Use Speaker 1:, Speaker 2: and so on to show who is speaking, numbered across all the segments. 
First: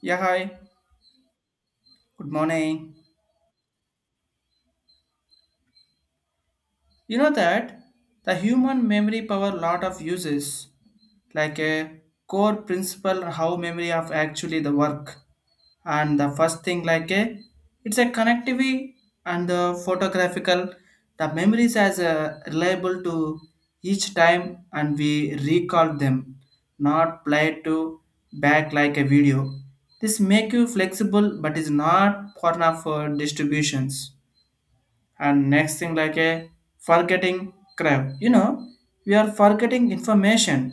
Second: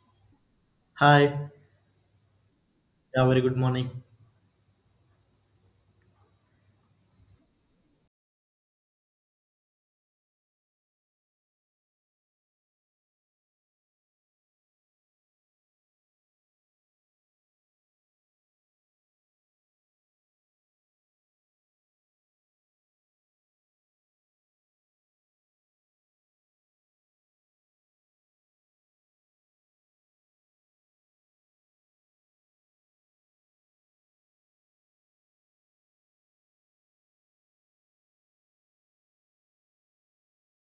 Speaker 1: Yeah, hi.
Speaker 2: Hi.
Speaker 1: Good morning.
Speaker 2: Yeah, very good morning.
Speaker 1: You know that the human memory power lot of uses, like a core principle how memory of actually the work. And the first thing like a it's a connectivity, and the photographical, the memories as a reliable to each time, and we recall them not play to back like a video. This make you flexible but is not for of distributions. And next thing like a forgetting crab, you know, we are forgetting information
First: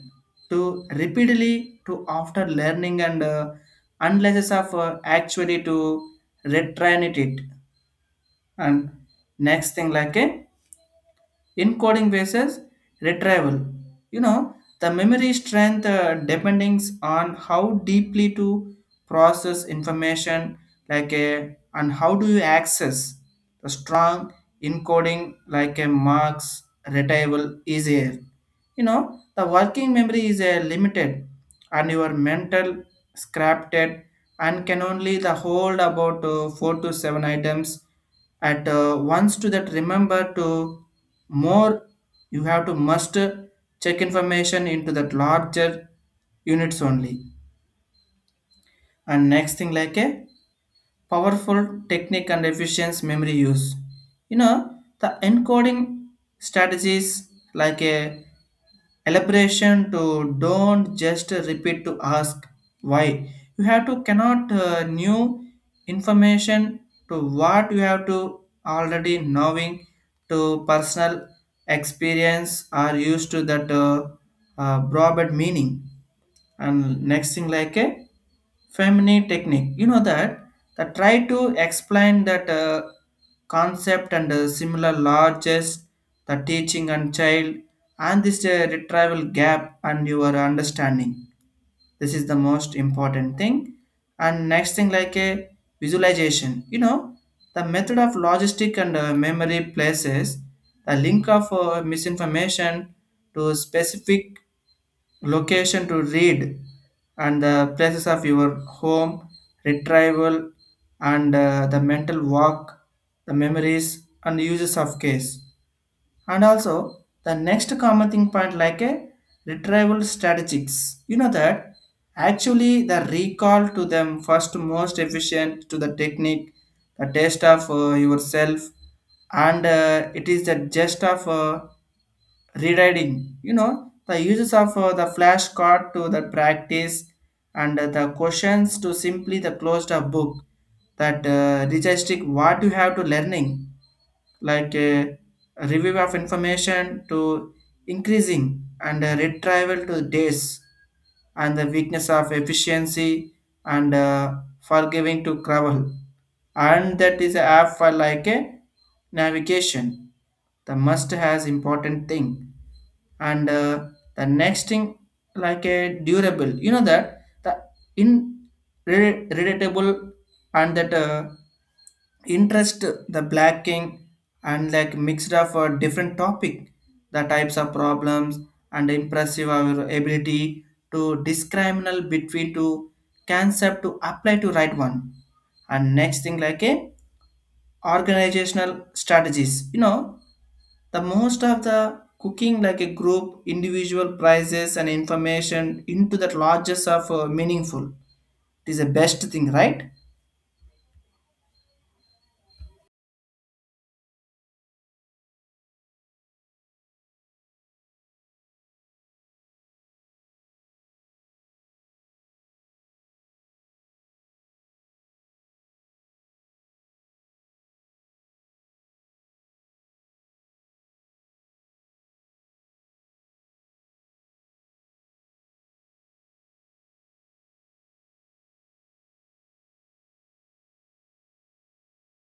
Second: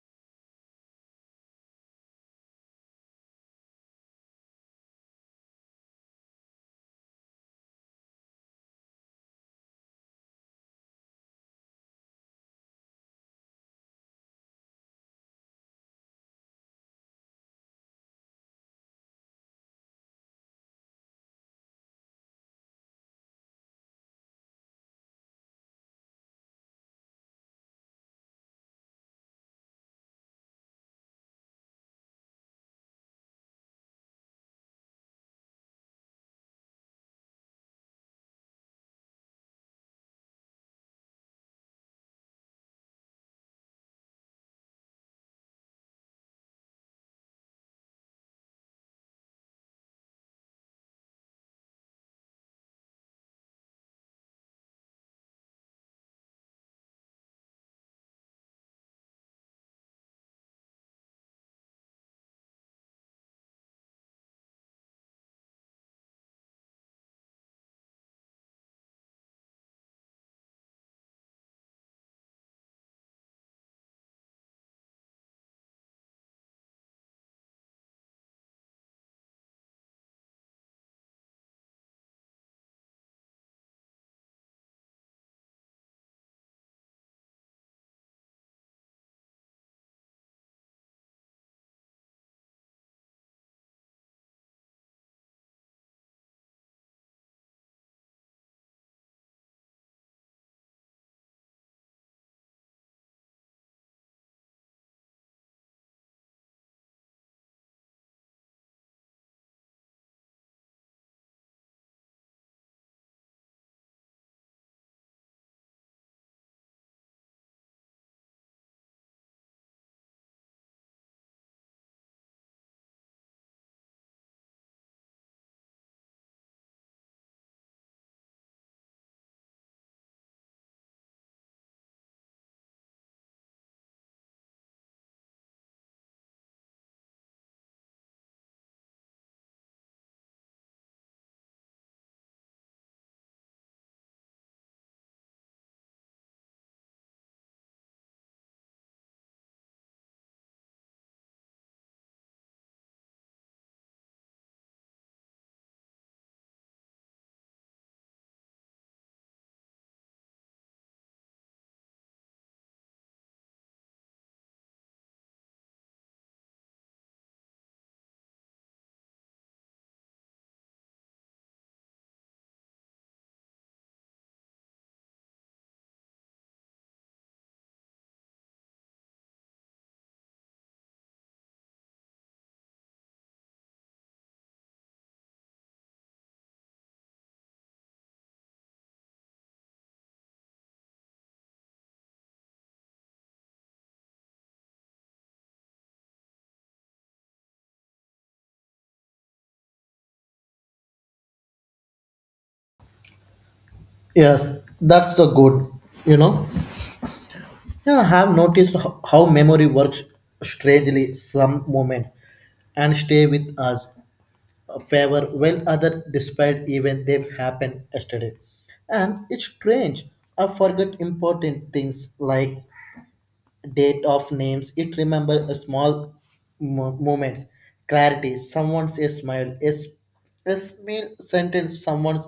Speaker 1: to repeatedly to after learning, and unless of actually to retrain it. And next thing like a encoding versus retrieval. You know, the memory strength depends on how deeply to process information, like a and how do you access the strong encoding, like a marks retrieval easier. You know, the working memory is a limited, and your mental scrapped and can only the hold about four to seven items at once to that remember to more you have to must check information into that larger units only. And next thing like a powerful technique and efficient memory use, you know, the encoding strategies like a elaboration to don't just repeat to ask why, you have to cannot new information to what you have to already knowing, to personal experience are used to that broad meaning. And next thing like a feminine technique, you know that try to explain that concept and similar largest the teaching and child, and this retrieval gap and your understanding, this is the most important thing. And next thing like a visualization, you know, the method of logistic and memory places, the link of misinformation to specific location to read, and the places of your home retrieval, and the mental work, the memories and uses of case. And also the next common thing point like a retrieval strategies. You know that actually the recall to them first most efficient to the technique, the test of yourself, and it is the gist of rewriting. You know the uses of the flashcard to the practice, and the questions to simply the closed up book, that digesting what you have to learning like a review of information to increasing, and a retrieval to days, and the weakness of efficiency, and forgiving to travel, and that is a app for like a navigation, the must has important thing. And the next thing like a durable, you know that the in relatable, and that interest the black king, and like mixed up for different topic, the types of problems, and impressive our ability to discriminal between two concept to apply to right one. And next thing like a organizational strategies, you know, the most of the cooking like a group individual prizes and information into that largest of meaningful, it is the best thing, right?
Speaker 2: Yes, that's the good, you know. Yeah, I have noticed how memory works strangely some moments and stay with us a favor while other despite even they happened yesterday. And it's strange. I forget important things like date of names it remember a small moments clarity someone's a smile is a small sentence someone's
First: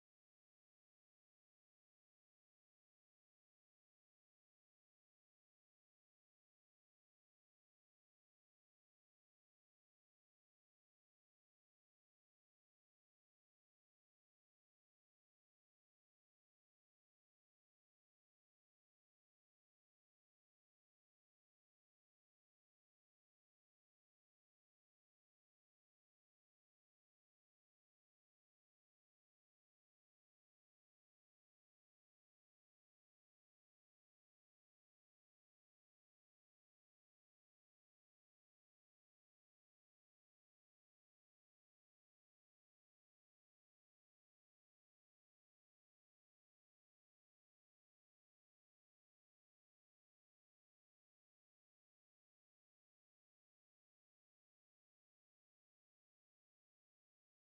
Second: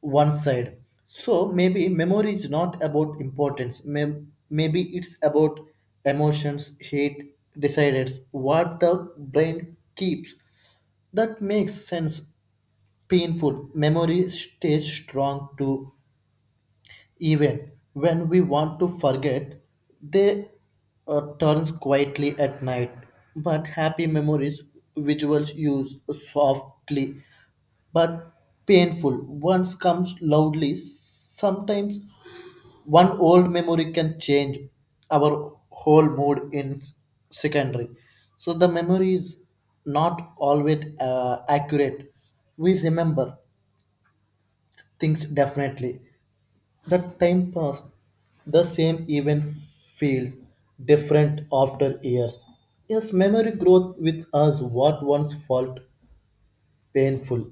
Speaker 2: one side. So maybe memory is not about importance, maybe it's about emotions hate decided what the brain keeps. That makes sense. Painful memory stays strong too even when we want to forget, they turns quietly at night. But happy memories, visuals use softly, but painful. Once comes loudly. Sometimes one old memory can change our whole mood in secondary. So the memory is not always accurate. We remember things definitely that time passed. The same event feels different after years. Yes, memory growth with us. What once felt painful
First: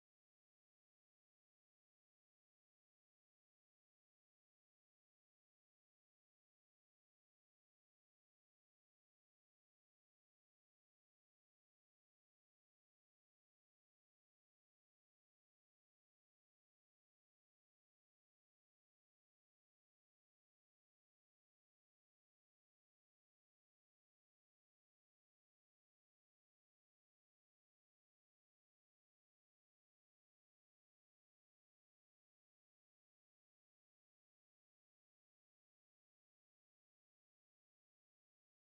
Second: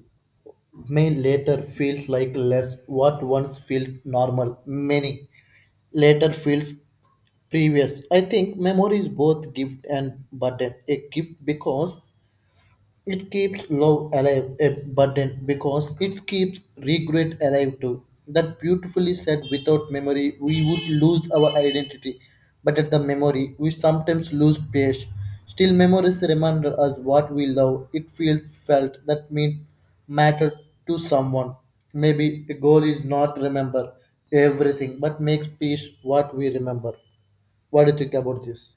Speaker 2: may later feels like less. What once felt normal many later feels previous. I think memory is both gift and burden, a gift because it keeps love alive, eh, but then because it keeps regret alive too. That beautifully said, without memory, we would lose our identity. But at the memory, we sometimes lose pace. Still, memories remind us what we love. It feels felt that means matter to someone. Maybe the goal is not remember everything, but makes peace what we remember. What do you think about this?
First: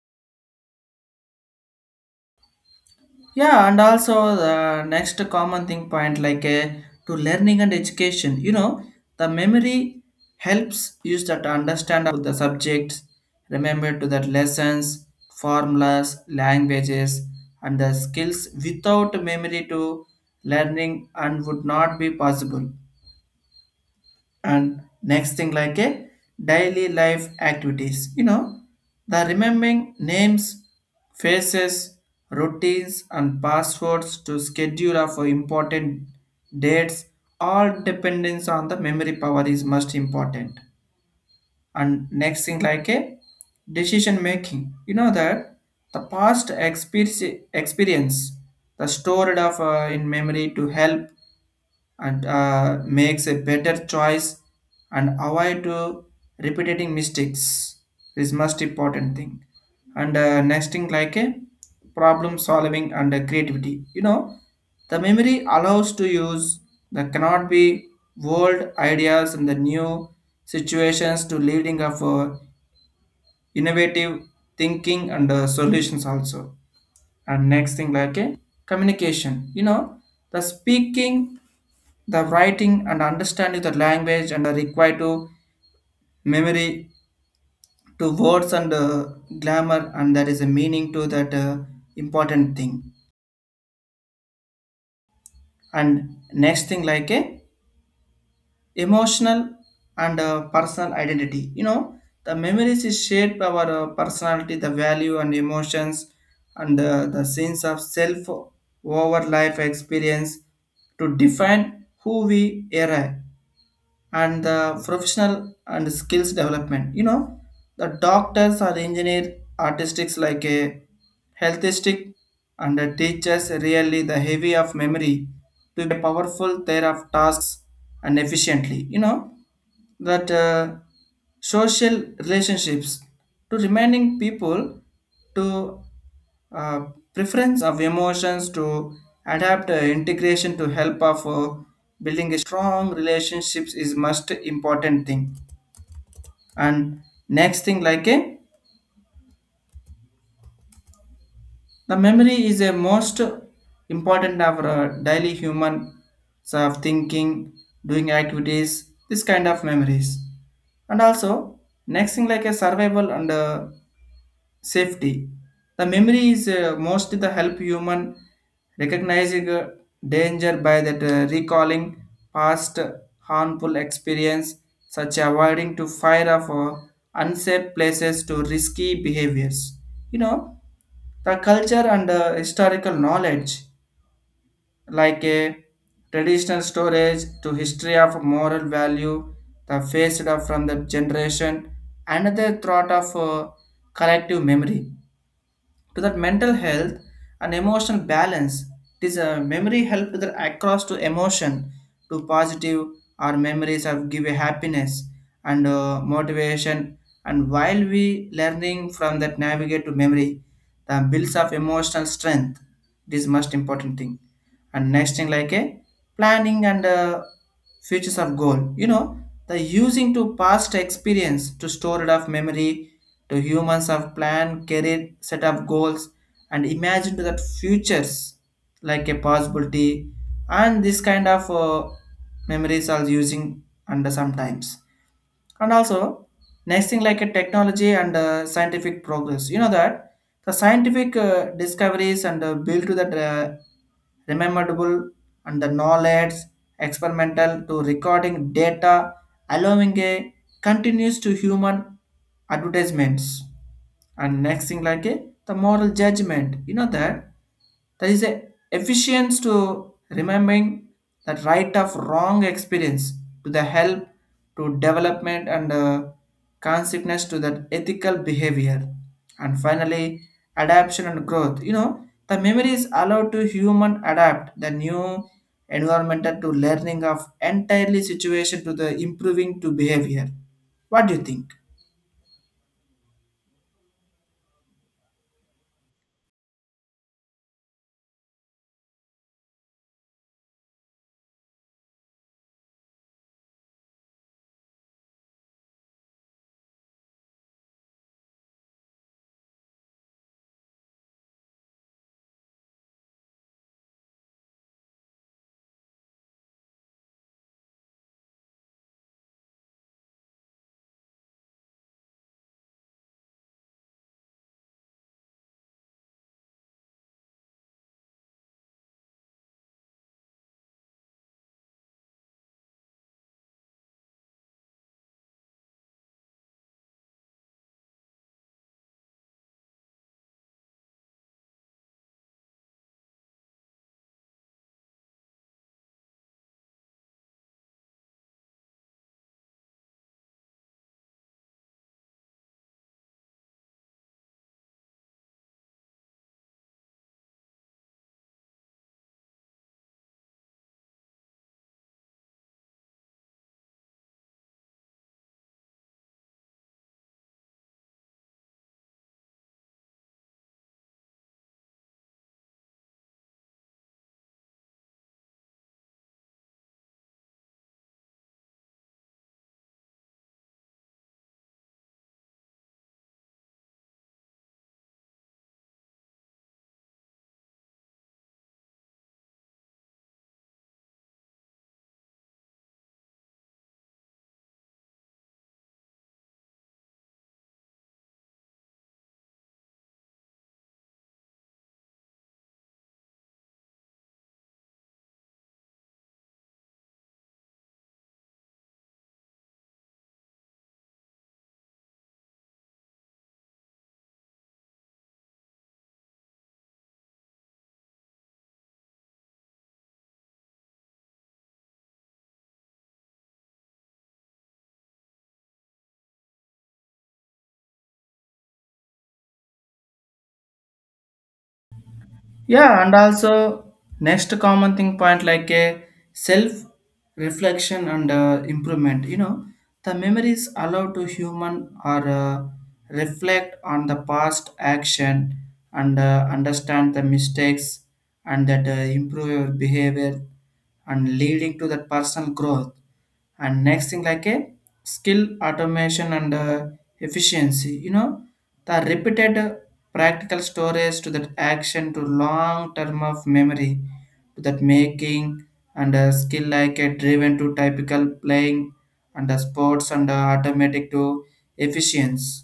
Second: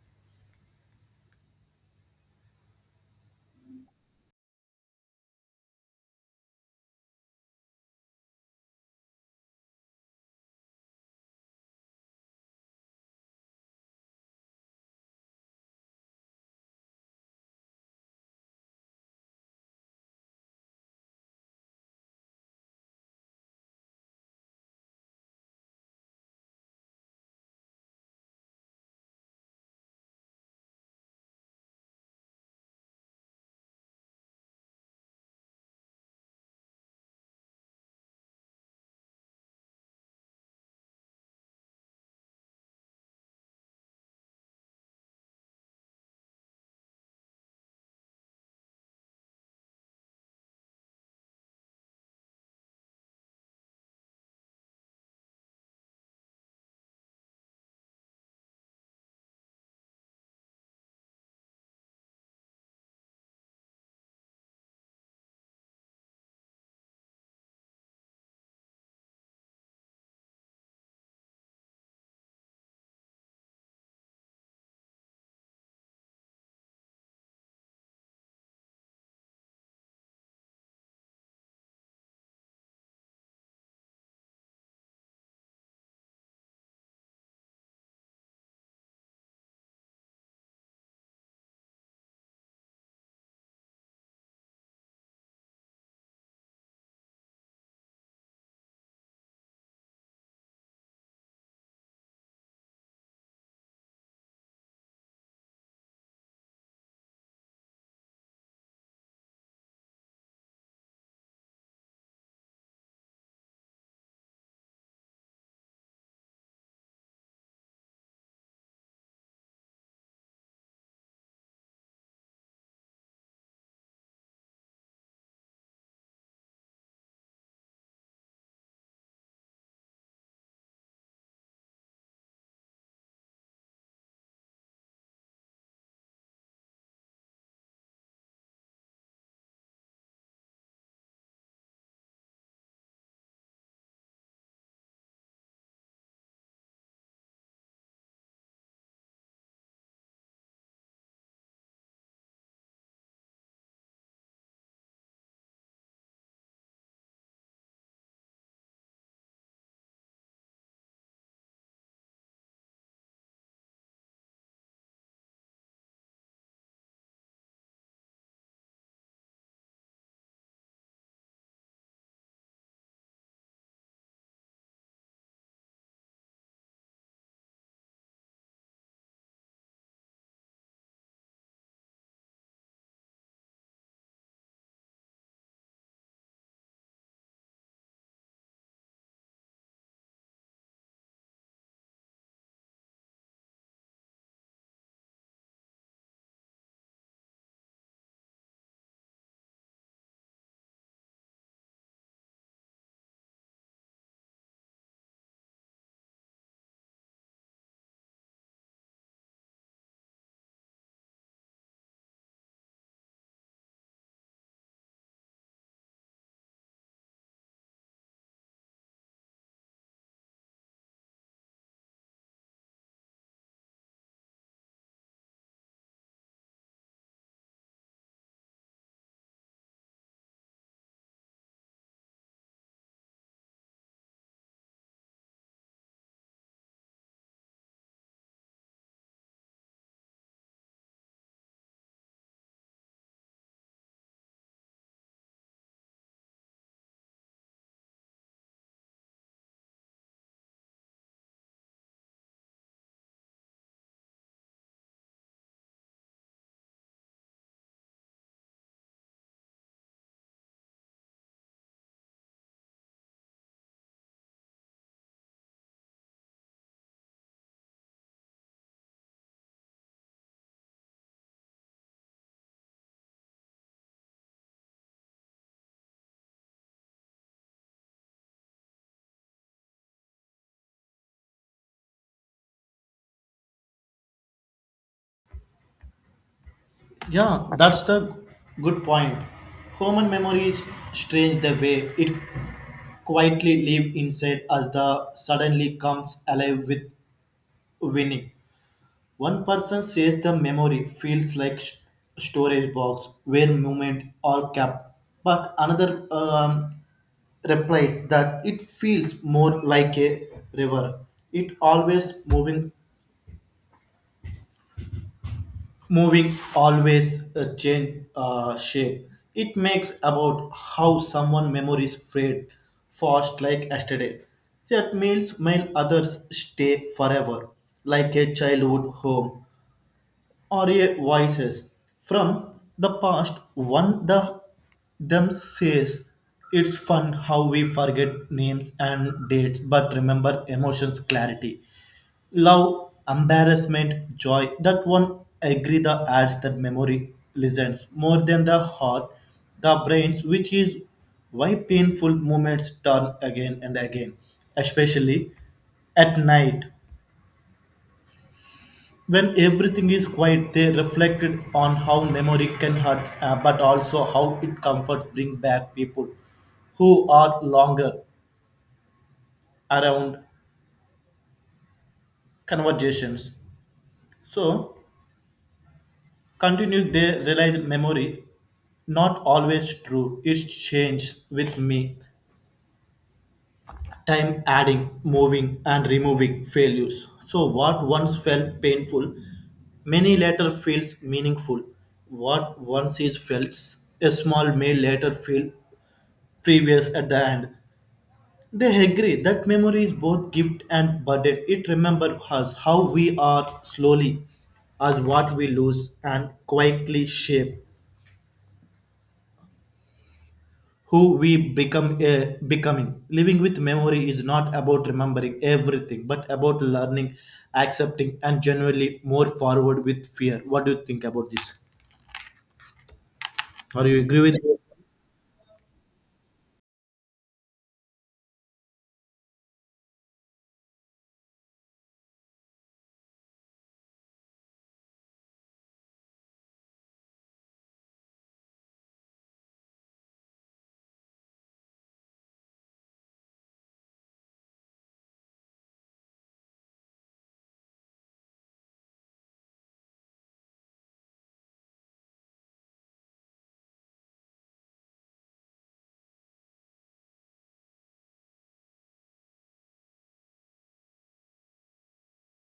Speaker 1: Yeah, and also the next common thing point like to learning and education. You know, the memory helps use that to understand of the subjects, remember to that lessons, formulas, languages, and the skills without memory to learning and would not be possible. And next thing like a daily life activities, you know, the remembering names, faces, routines, and passwords to schedule of important dates, all dependence on the memory power is most important. And next thing like a decision making, you know that the past experience the stored of in memory to help, and makes a better choice, and avoid to repeating mistakes is most important thing. And next thing like a problem solving and creativity, you know, the memory allows to use the cannot be old ideas and the new situations to leading of innovative thinking and solutions also. And next thing like a communication, you know, the speaking, the writing, and understanding the language and are required to memory to words and grammar, and there is a meaning to that important thing. And next thing like a emotional and personal identity. You know the memories is shaped by our personality, the value and emotions, and the sense of self over life experience to define who we are. And the professional and skills development, you know, the doctors are engineer artistics like a healthistic, and the teachers really the heavy of memory to be powerful there of tasks and efficiently, you know that social relationships to reminding people to uh, preference of emotions to adapt integration to help of building a strong relationships is most important thing. And next thing like a the memory is a most important of our daily human, so of thinking, doing activities, this kind of memories. And also next thing like a survival and safety, the memory is mostly the help human recognizing danger by that recalling past harmful experience, such avoiding to fire of unsafe places to risky behaviors. You know, the culture and historical knowledge like a traditional storage to history of moral value, the faced of from the generation another thought of collective memory to that mental health and emotional balance. It is a memory help with across to emotion to positive, our memories have give a happiness and motivation, and while we learning from that navigate to memory, the builds of emotional strength, this most important thing. And next thing like a planning and features of goal. You know, the using to past experience to store it of memory, to humans have plan, career, set of goals, and imagine to that futures like a possibility. And this kind of memories are using under sometimes. And also next thing like a technology and scientific progress, you know that the scientific discoveries and build to that rememberable and the knowledge experimental to recording data, allowing a continuous to human advertisements. And next thing like a the moral judgment, you know that there is a efficiency to remembering that right of wrong experience, to the help to development and consequence to that ethical behavior. And finally adaptation and growth, you know, the memory is allowed to human adapt the new environmental to learning of entirely situation to the improving to behavior. What do you think?
Speaker 2: Yeah, that's the good point. Human memory is strange the way it quietly live inside us, the suddenly comes alive with winning. One person says the memory feels like storage box where movement are kept, but another replies that it feels more like a river. It always moving always change shape. It makes about how someone memories fade fast like yesterday that meals, while others stay forever like a childhood home or Are voices from the past. One the them says it's fun how we forget names and dates but remember emotions clarity. Love, embarrassment, joy. That one agree the adds that memory listens more than the heart, the brains, which is why painful moments turn again and again, especially at night when everything is quiet. They reflected on how memory can hurt, but also how it comforts bring back people who are longer around conversations. So, continued they realize memory not always true. It changes with me, time adding, moving, and removing values. So, what once felt painful, many later feels meaningful. What once is felt, a small may later feel previous at the end. They agree that memory is both gift and burden. It remembers us how we are slowly, as what we lose, and quietly shape who we become. Becoming living with memory is not about remembering everything, but about learning, accepting, and generally more forward with fear. What do you think about this?
Speaker 1: Yeah, and also
Speaker 2: Are you agree with?
Speaker 1: next common thing point like a self reflection and improvement. You know, the memories allow to human or reflect on the past action, and understand the mistakes, and that improve your behavior and leading to that personal growth. And next thing like a skill automation and efficiency, you know, the repeated practical storage to that action to long term of memory, to that making, and a skill like a driven to typical playing and the sports, and automatic to efficiency.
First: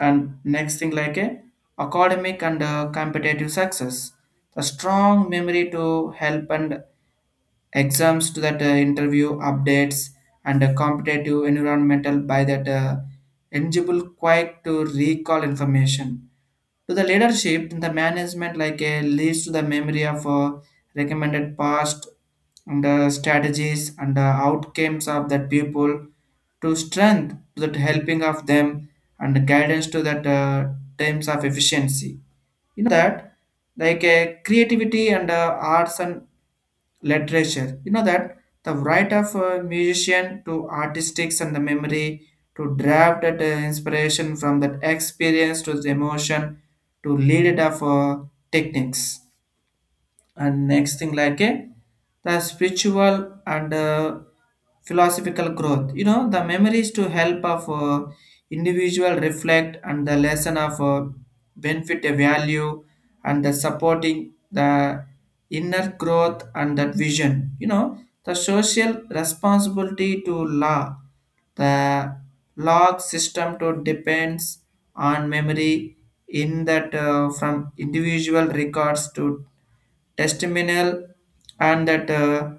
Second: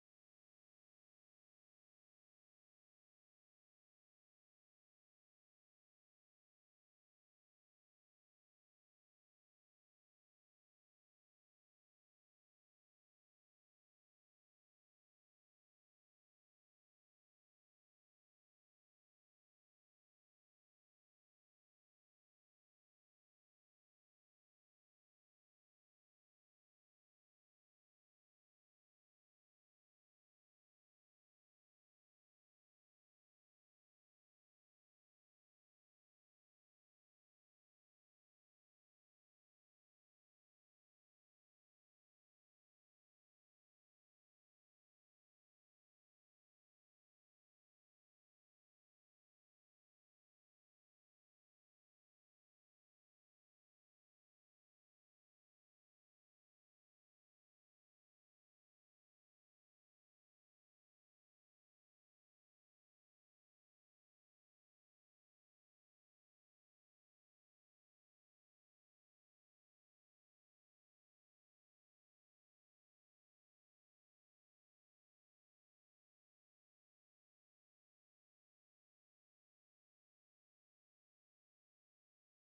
Speaker 1: And next thing like a academic and competitive success, the strong memory to help and exams to that interview updates, and a competitive environmental by that eligible quick to recall information, to the leadership in the management like a leads to the memory of recommended past and strategies and outcomes of that people to strength to that helping of them, and guidance to that terms of efficiency. You know that like creativity and arts and literature. You know that the right of a musician to artistics and the memory to draft that inspiration from that experience to the emotion, to lead it of techniques. And next thing like a the spiritual and philosophical growth, you know the memories to help of individual reflect and the lesson of benefit a value, and the supporting the inner growth and that vision. You know, the social responsibility to law, the log system to depends on memory in that from individual records to testimonial, and that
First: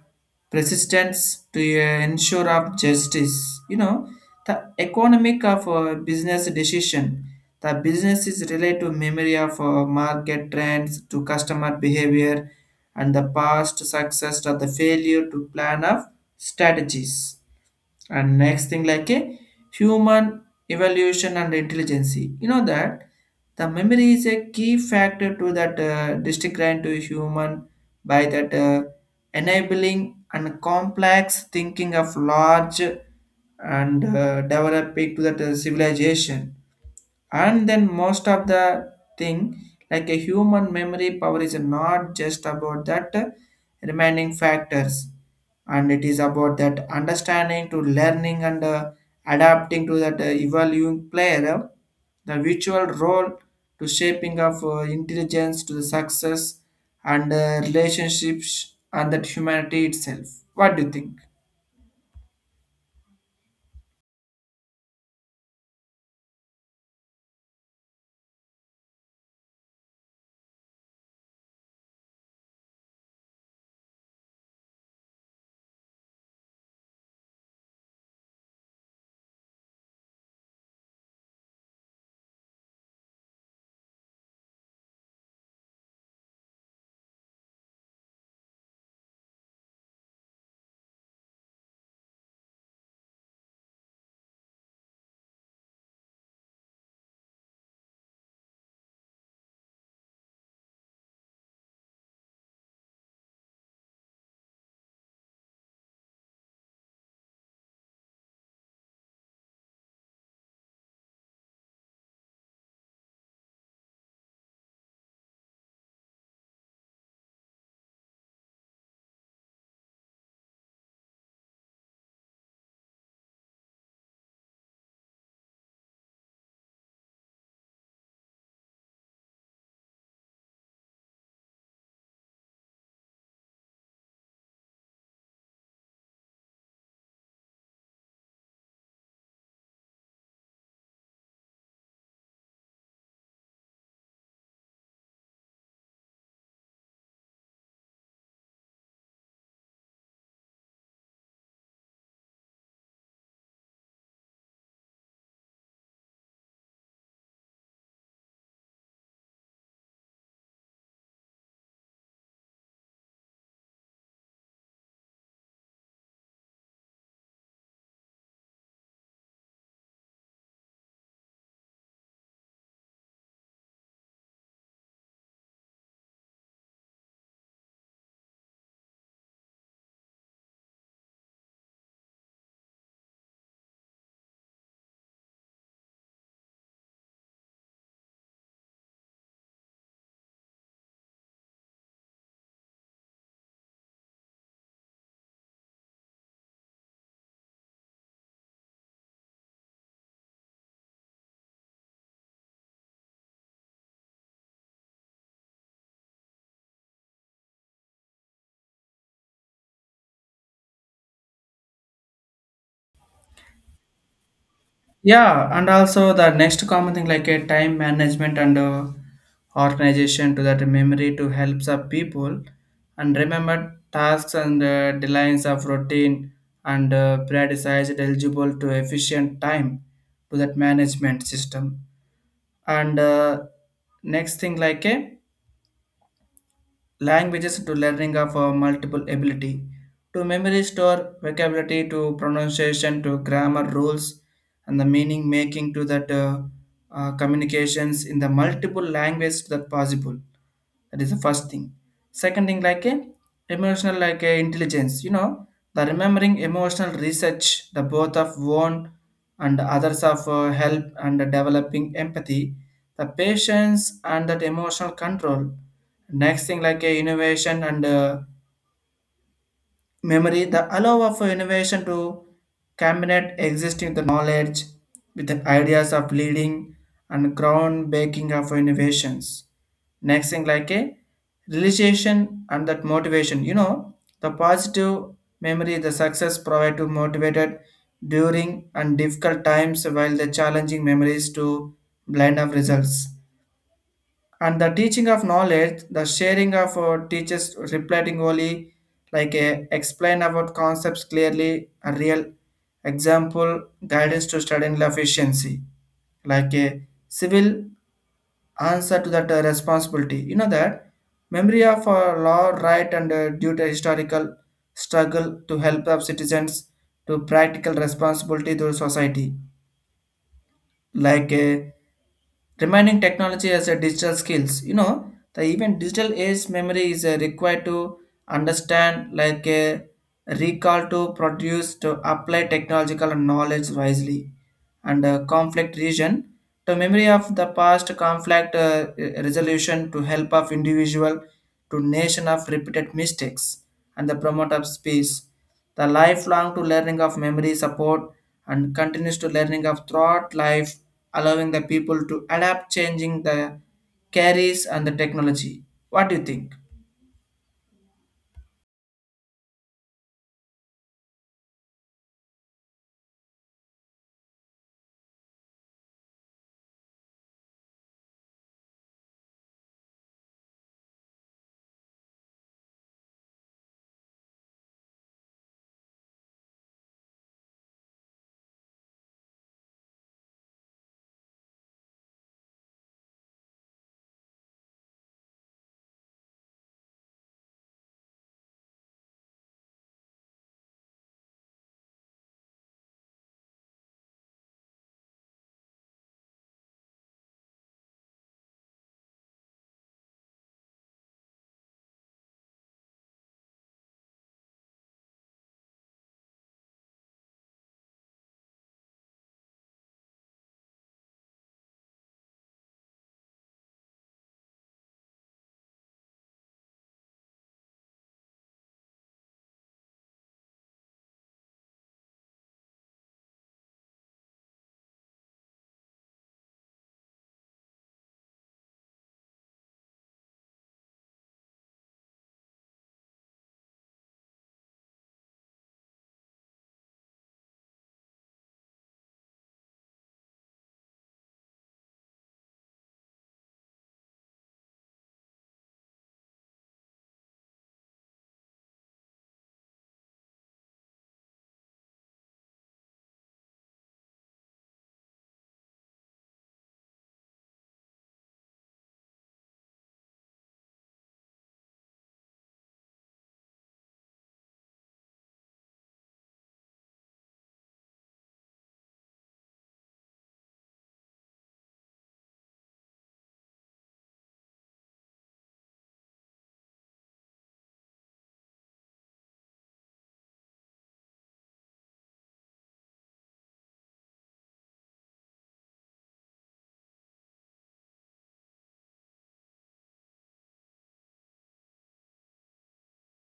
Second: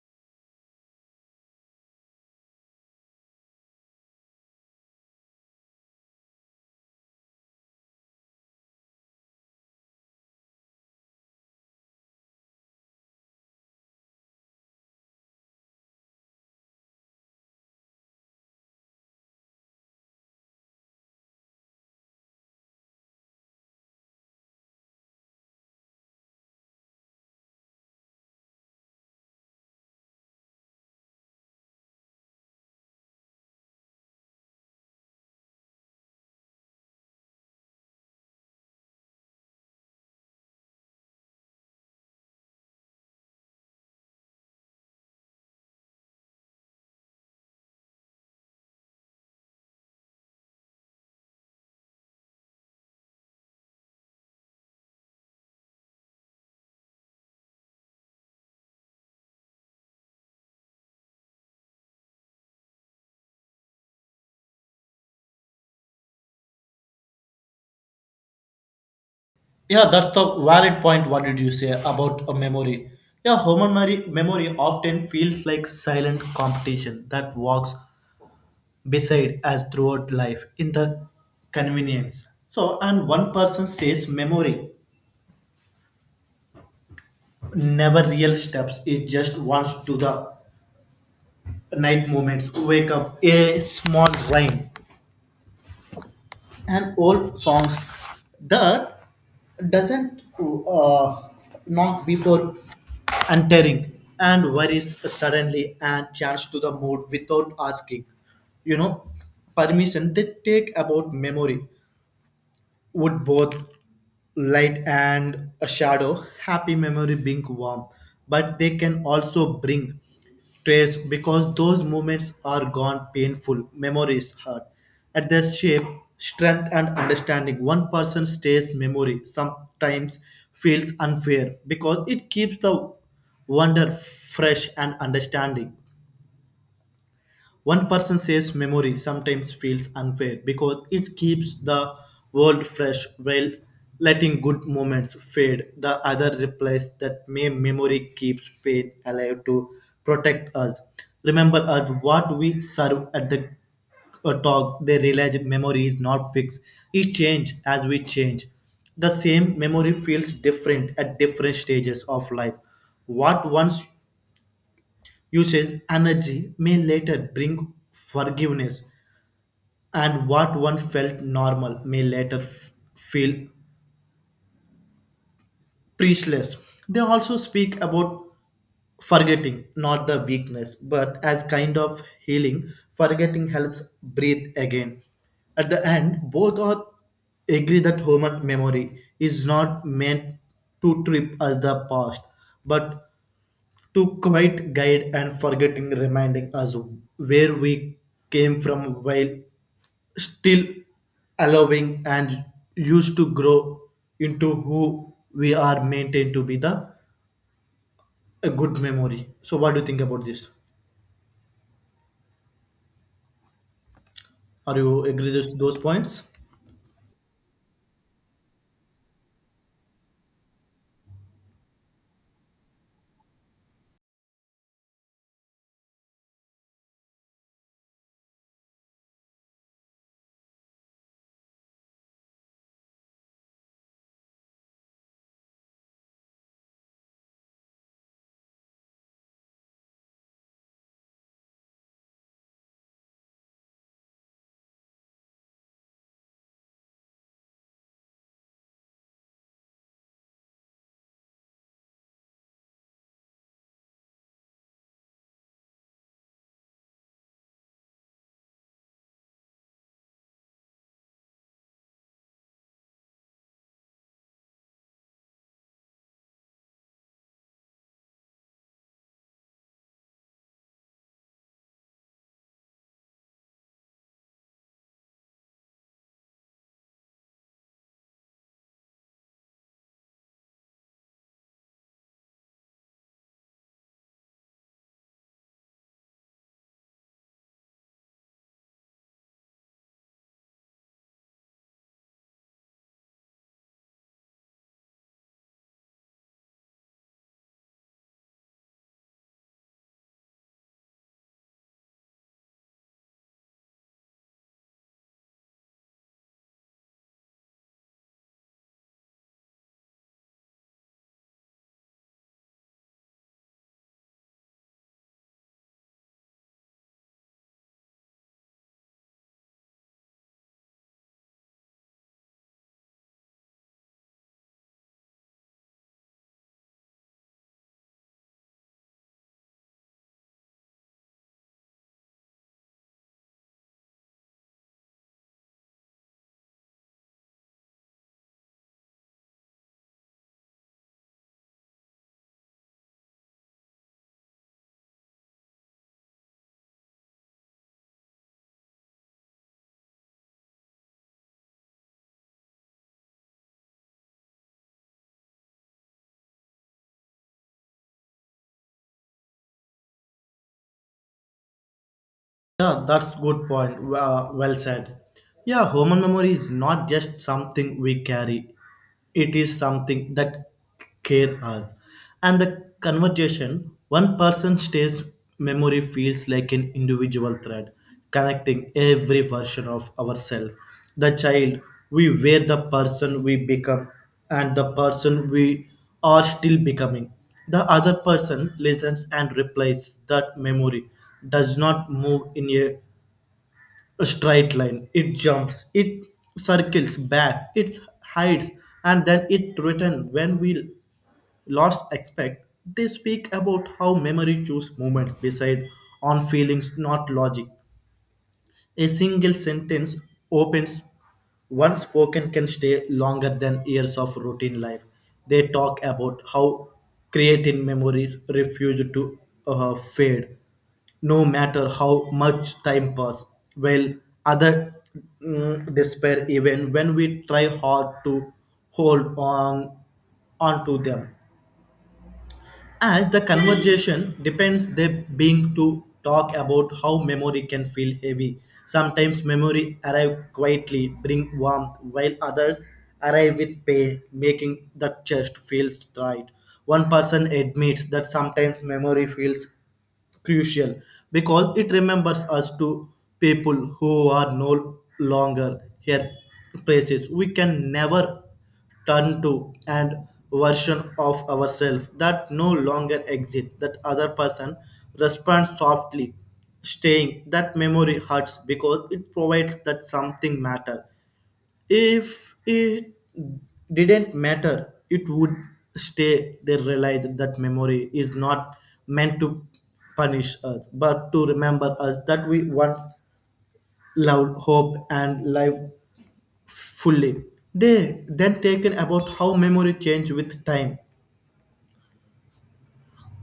Speaker 1: persistence to ensure of justice. You know, the economic of business decision, the business is related to memory of market trends to customer behavior, and the past success or the failure to plan of strategies. And next thing like a human evaluation and intelligence, you know that the memory is a key factor to that distinct to human by that enabling and complex thinking of large and developing to that civilization. And then most of the thing like a human memory power is not just about that remaining factors, and it is about that understanding to learning and adapting to that evolving player, the virtual role to shaping of intelligence to the success and relationships and that humanity itself. What do you think?
Speaker 2: Yeah, that's the valid point. What did you say about a memory? Yeah, human memory, often feels like silent competition that walks beside us throughout life in the convenience. So, and one person says memory never real steps. It just wants to the night moments. Wake up a small rhyme and old songs that doesn't knock before entering, and worries suddenly and change to the mood without asking, you know, permission. They take about memory would both light and a shadow. Happy memory being warm, but they can also bring tears because those moments are gone. Painful memories hurt at their shape strength and understanding. One person stays memory sometimes feels unfair because it keeps the wonder fresh and understanding. One person says memory sometimes feels unfair because it keeps the world fresh while letting good moments fade. The other replies that may memory keeps pain alive to protect us. Remember us what we serve at the talk. They realize memory is not fixed. It changes as we change. The same memory feels different at different stages of life. What once usage energy may later bring forgiveness, and what once felt normal may later feel priestless. They also speak about forgetting not the weakness but as kind of healing. Forgetting helps breathe again. At the end both are agree that human memory is not meant to trip us the past, but to quite guide and forgetting reminding us where we came from while still allowing and used to grow into who we are maintained to be the a good memory. So what do you think about this? Are you agree
Speaker 1: Yeah,
Speaker 2: with
Speaker 1: and
Speaker 2: those
Speaker 1: also
Speaker 2: points?
Speaker 1: the next common thing like a time management and organization to that memory to help the people and remember tasks and deadlines of routine and Prioritize it eligible to efficient time to that management system. And next thing like a languages to learning of multiple ability to memory store vocabulary to pronunciation to grammar rules and the meaning making to that communications in the multiple languages that possible, that is the first thing. Second thing, like a emotional, like a intelligence. You know, the remembering emotional research, the both of one and others of help and developing empathy, the patience and that emotional control. Next thing, like a innovation and memory the allow of innovation to combine existing the knowledge with the ideas of leading and groundbreaking of innovations. Next thing like a realization and that motivation, you know, the positive memory the success provide to motivated during and difficult times while the challenging memories to blind of results. And the teaching of knowledge the sharing of teachers replying only like a explain about concepts clearly a real example guidance to student efficiency, like a civil answer to that responsibility, you know, that memory of law right and due to historical struggle to help of citizens to practical responsibility to society, like a remaining technology as a digital skills, you know, the even digital age memory is required to understand, like a recall to produce to apply technological knowledge wisely and conflict region to memory of the past conflict resolution to help of individual to nation of repeated mistakes and the promote of space, the lifelong to learning of memory support and continues to learning of throughout life, allowing the people to adapt changing the carries and the technology. What do you think?
Speaker 2: Yeah, that's good point. Well said. Yeah, human memory is not just something we carry. It is something that care us. And the conversation, one person stays memory feels like an individual thread connecting every version of ourselves. The child we were, the person we become, and the person we are still becoming. The other person listens and replays that memory does not move in a straight line. It jumps, it circles back, it hides, and then it returns when we lost expect. They speak about how memory chooses moments beside on feelings, not logic. A single sentence opens once spoken can stay longer than years of routine life. They talk about how creating memories refuse to fade, no matter how much time pass. While other mm, despair even when we try hard to hold on onto them. As the conversation depends they being to talk about how memory can feel heavy sometimes. Memory arrive quietly bring warmth while others arrive with pain making the chest feel tight. One person admits that sometimes memory feels crucial because it remembers us to people who are no longer here, places we can never turn to, and version of ourselves that no longer exists. That other person responds softly staying that memory hurts because it provides that something matter. If it didn't matter, it would stay. They realized that memory is not meant to punish us, but to remember us that we once loved, hope, and life fully. They then taken about how memory change with time.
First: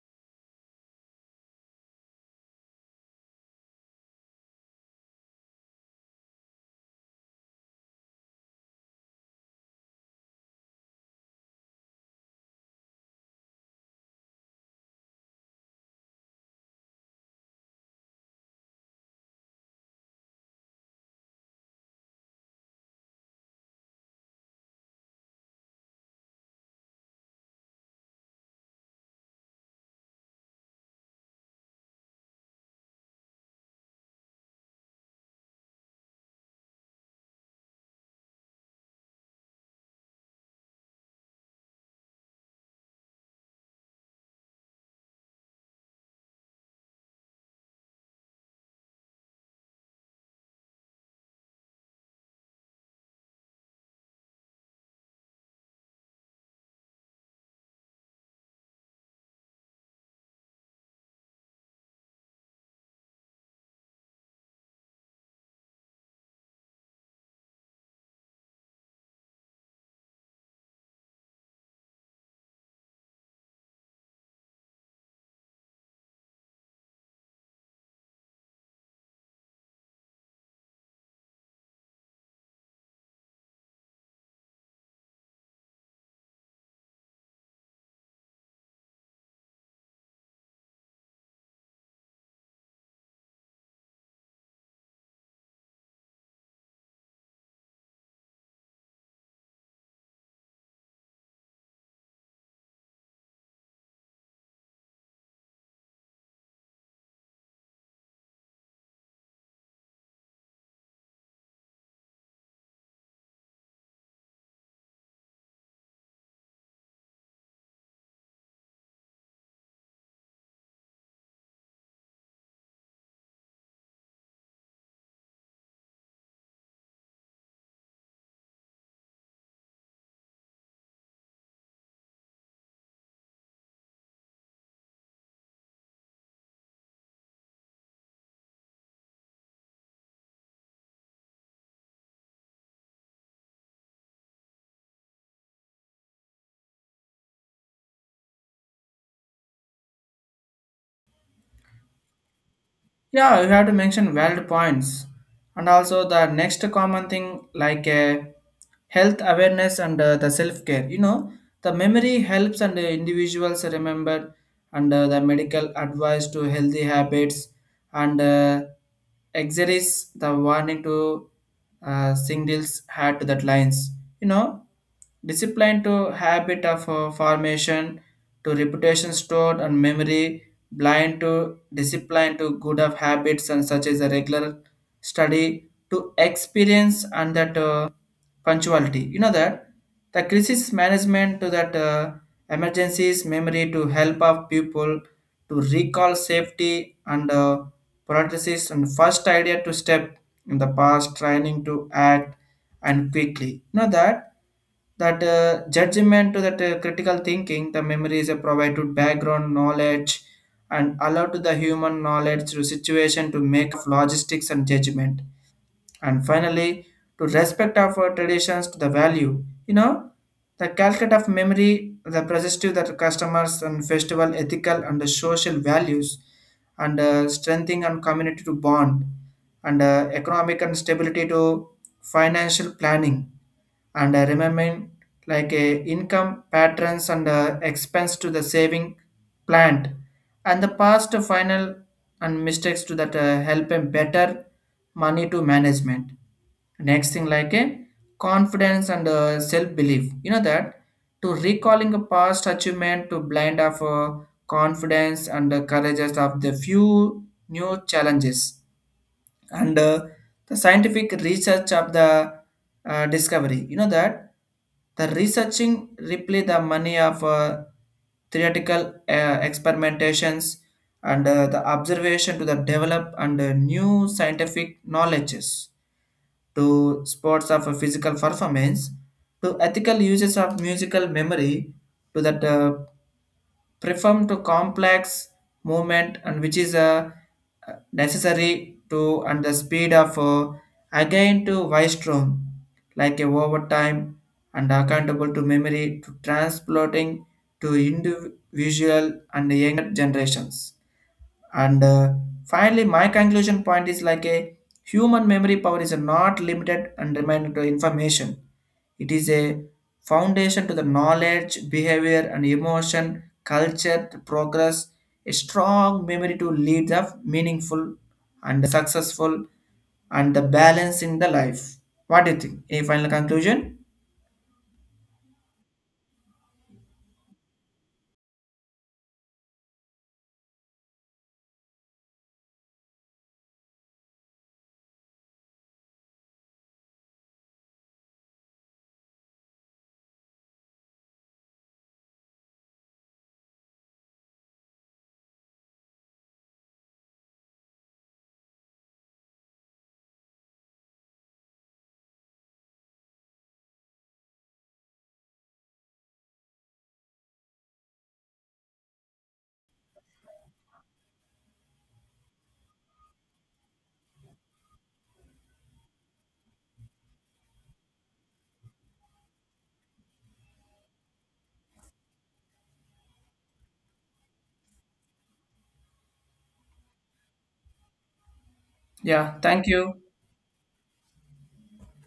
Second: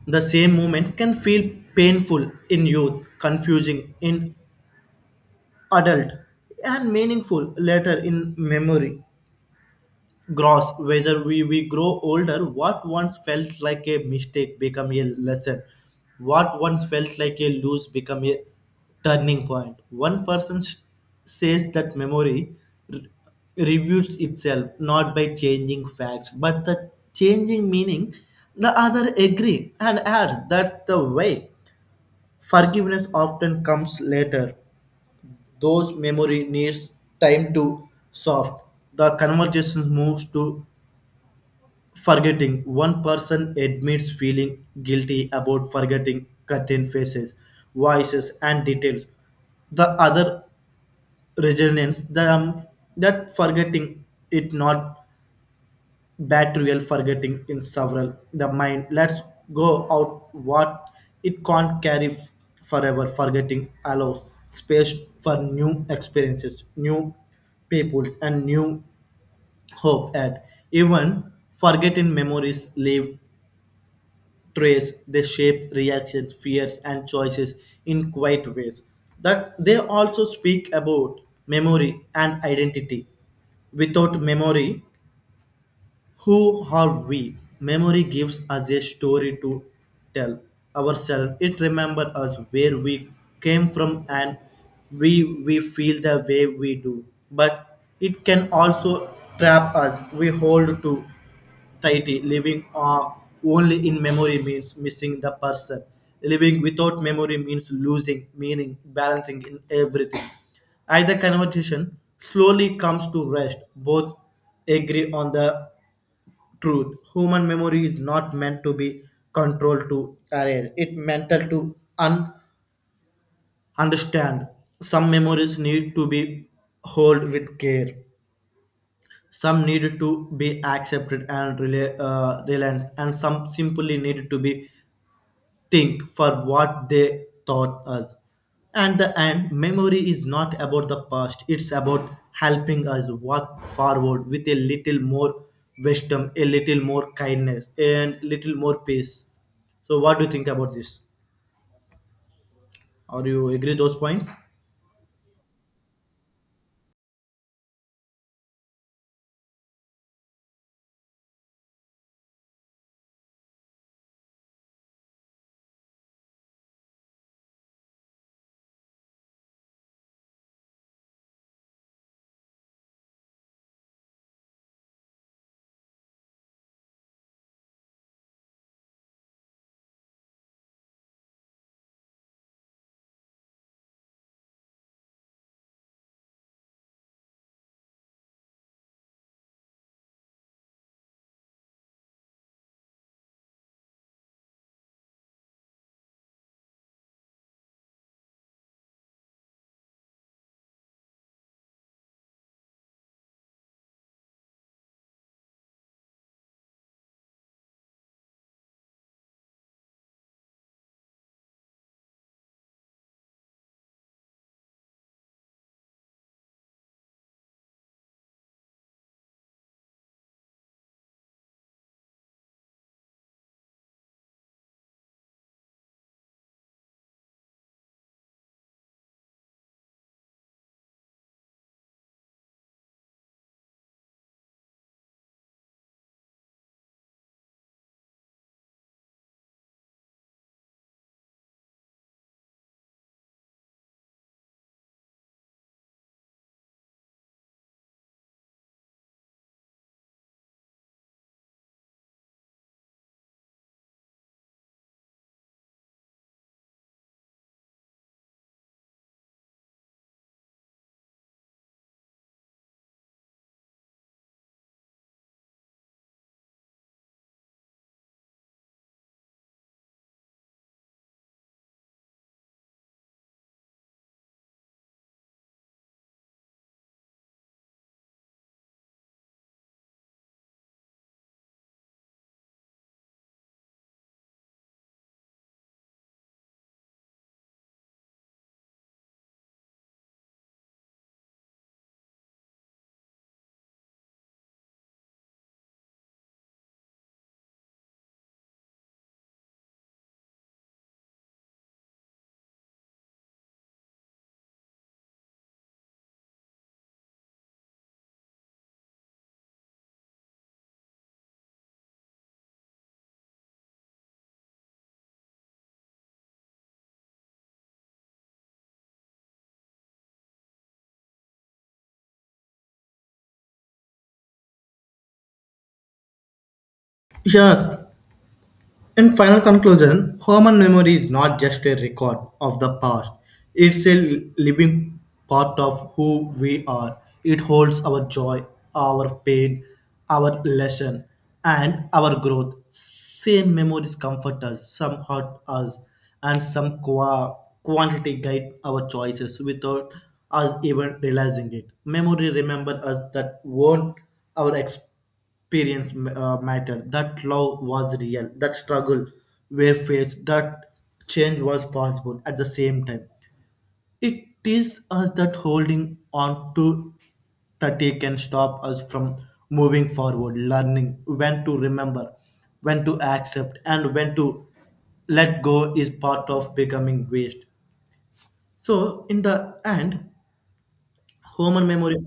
Speaker 2: The same moments can feel painful in youth, confusing in adult, and meaningful later in memory. Gross whether we grow older, what once felt like a mistake become a lesson, what once felt like a lose become a turning point. One person says that memory re- reviews itself not by changing facts but the changing meaning. The other agree and adds that the way forgiveness often comes later. Those memory needs time to soft. The conversation moves to Forgetting. One person admits feeling guilty about forgetting certain faces, voices, and details. The other resigns that, that forgetting it not bad real forgetting in several. The mind. Let's go out what it can't carry forever. Forgetting allows space for new experiences, new peoples, and new hope. At even forgetting memories live trace. They shape reactions fears and choices in quiet ways that they also speak about memory and identity. Without memory, who are we? Memory gives us a story to tell ourselves. It remembers us where we came from, and we feel the way we do. But it can also trap us. We hold to tightly. Living, only in memory means missing the person. Living without memory means losing meaning, balancing in everything. Either conversation slowly comes to rest. Both agree on the truth. Human memory is not meant to be controlled to arrange. It's mental to understand. Some memories need to be held with care. Some need to be accepted and realized, and some simply need to be think for what they taught us. And the end, memory is not about the past, it's about helping us walk forward with a little more wisdom, a little more kindness, and little more peace. So, what do you think about this? Are
Speaker 1: Yeah, you
Speaker 2: you
Speaker 1: have to
Speaker 2: agree those
Speaker 1: mention
Speaker 2: points?
Speaker 1: valid points. And also the next common thing like health awareness and the self-care. You know, the memory helps and individuals remember and the medical advice to healthy habits and exercise the warning to singles had to that lines. You know, discipline to habit of formation to reputation stored and memory blind to discipline to good of habits and such as a regular study to experience and that punctuality, you know, that the crisis management to that emergencies memory to help of people to recall safety and parentheses and first idea to step in the past training to act and quickly, you know, that that judgment to that critical thinking the memory is a provided background knowledge and allow to the human knowledge through situation to make of logistics and judgment. And finally, to respect our traditions to the value, you know, the calculate of memory the positive that customers and festival ethical and the social values and strengthening and community to bond and economic and stability to financial planning and remembering like income patterns and expense to the saving plant and the past final and mistakes to that help them better money to management. Next thing like a confidence and self-belief, you know, that to recalling a past achievement to blind of confidence and the courage of the few new challenges and the scientific research of the discovery, you know, that the researching reply the money of theoretical experimentations and the observation to the develop and new scientific knowledges to sports of a physical performance, to ethical uses of musical memory to that perform to complex movement and which is necessary to, and the speed of again to Wystrom, like a overtime and accountable to memory to transporting to individual and younger generations, and finally, my conclusion point is like a human memory power is not limited and limited to information. It is a foundation to the knowledge, behavior, and emotion, culture, to progress, a strong memory to lead the meaningful and successful and the balance in the life. What do you think? Any final conclusion?
Speaker 2: Yes, in final conclusion, human memory is not just a record of the past, it's a living part of who we are. It holds our joy, our pain, our lesson, and our growth. Same memories comfort us, some hurt us, and some quantity guide our choices without us even realizing it. Memory remembers us that won't our experience mattered, that love was real, that struggle were faced, that change was possible at the same time. It is us that holding on to that they can stop us from moving forward. Learning when to remember, when to accept, and when to let go is part of becoming waste. So, in
Speaker 1: Yeah,
Speaker 2: the
Speaker 1: thank you.
Speaker 2: end, human memories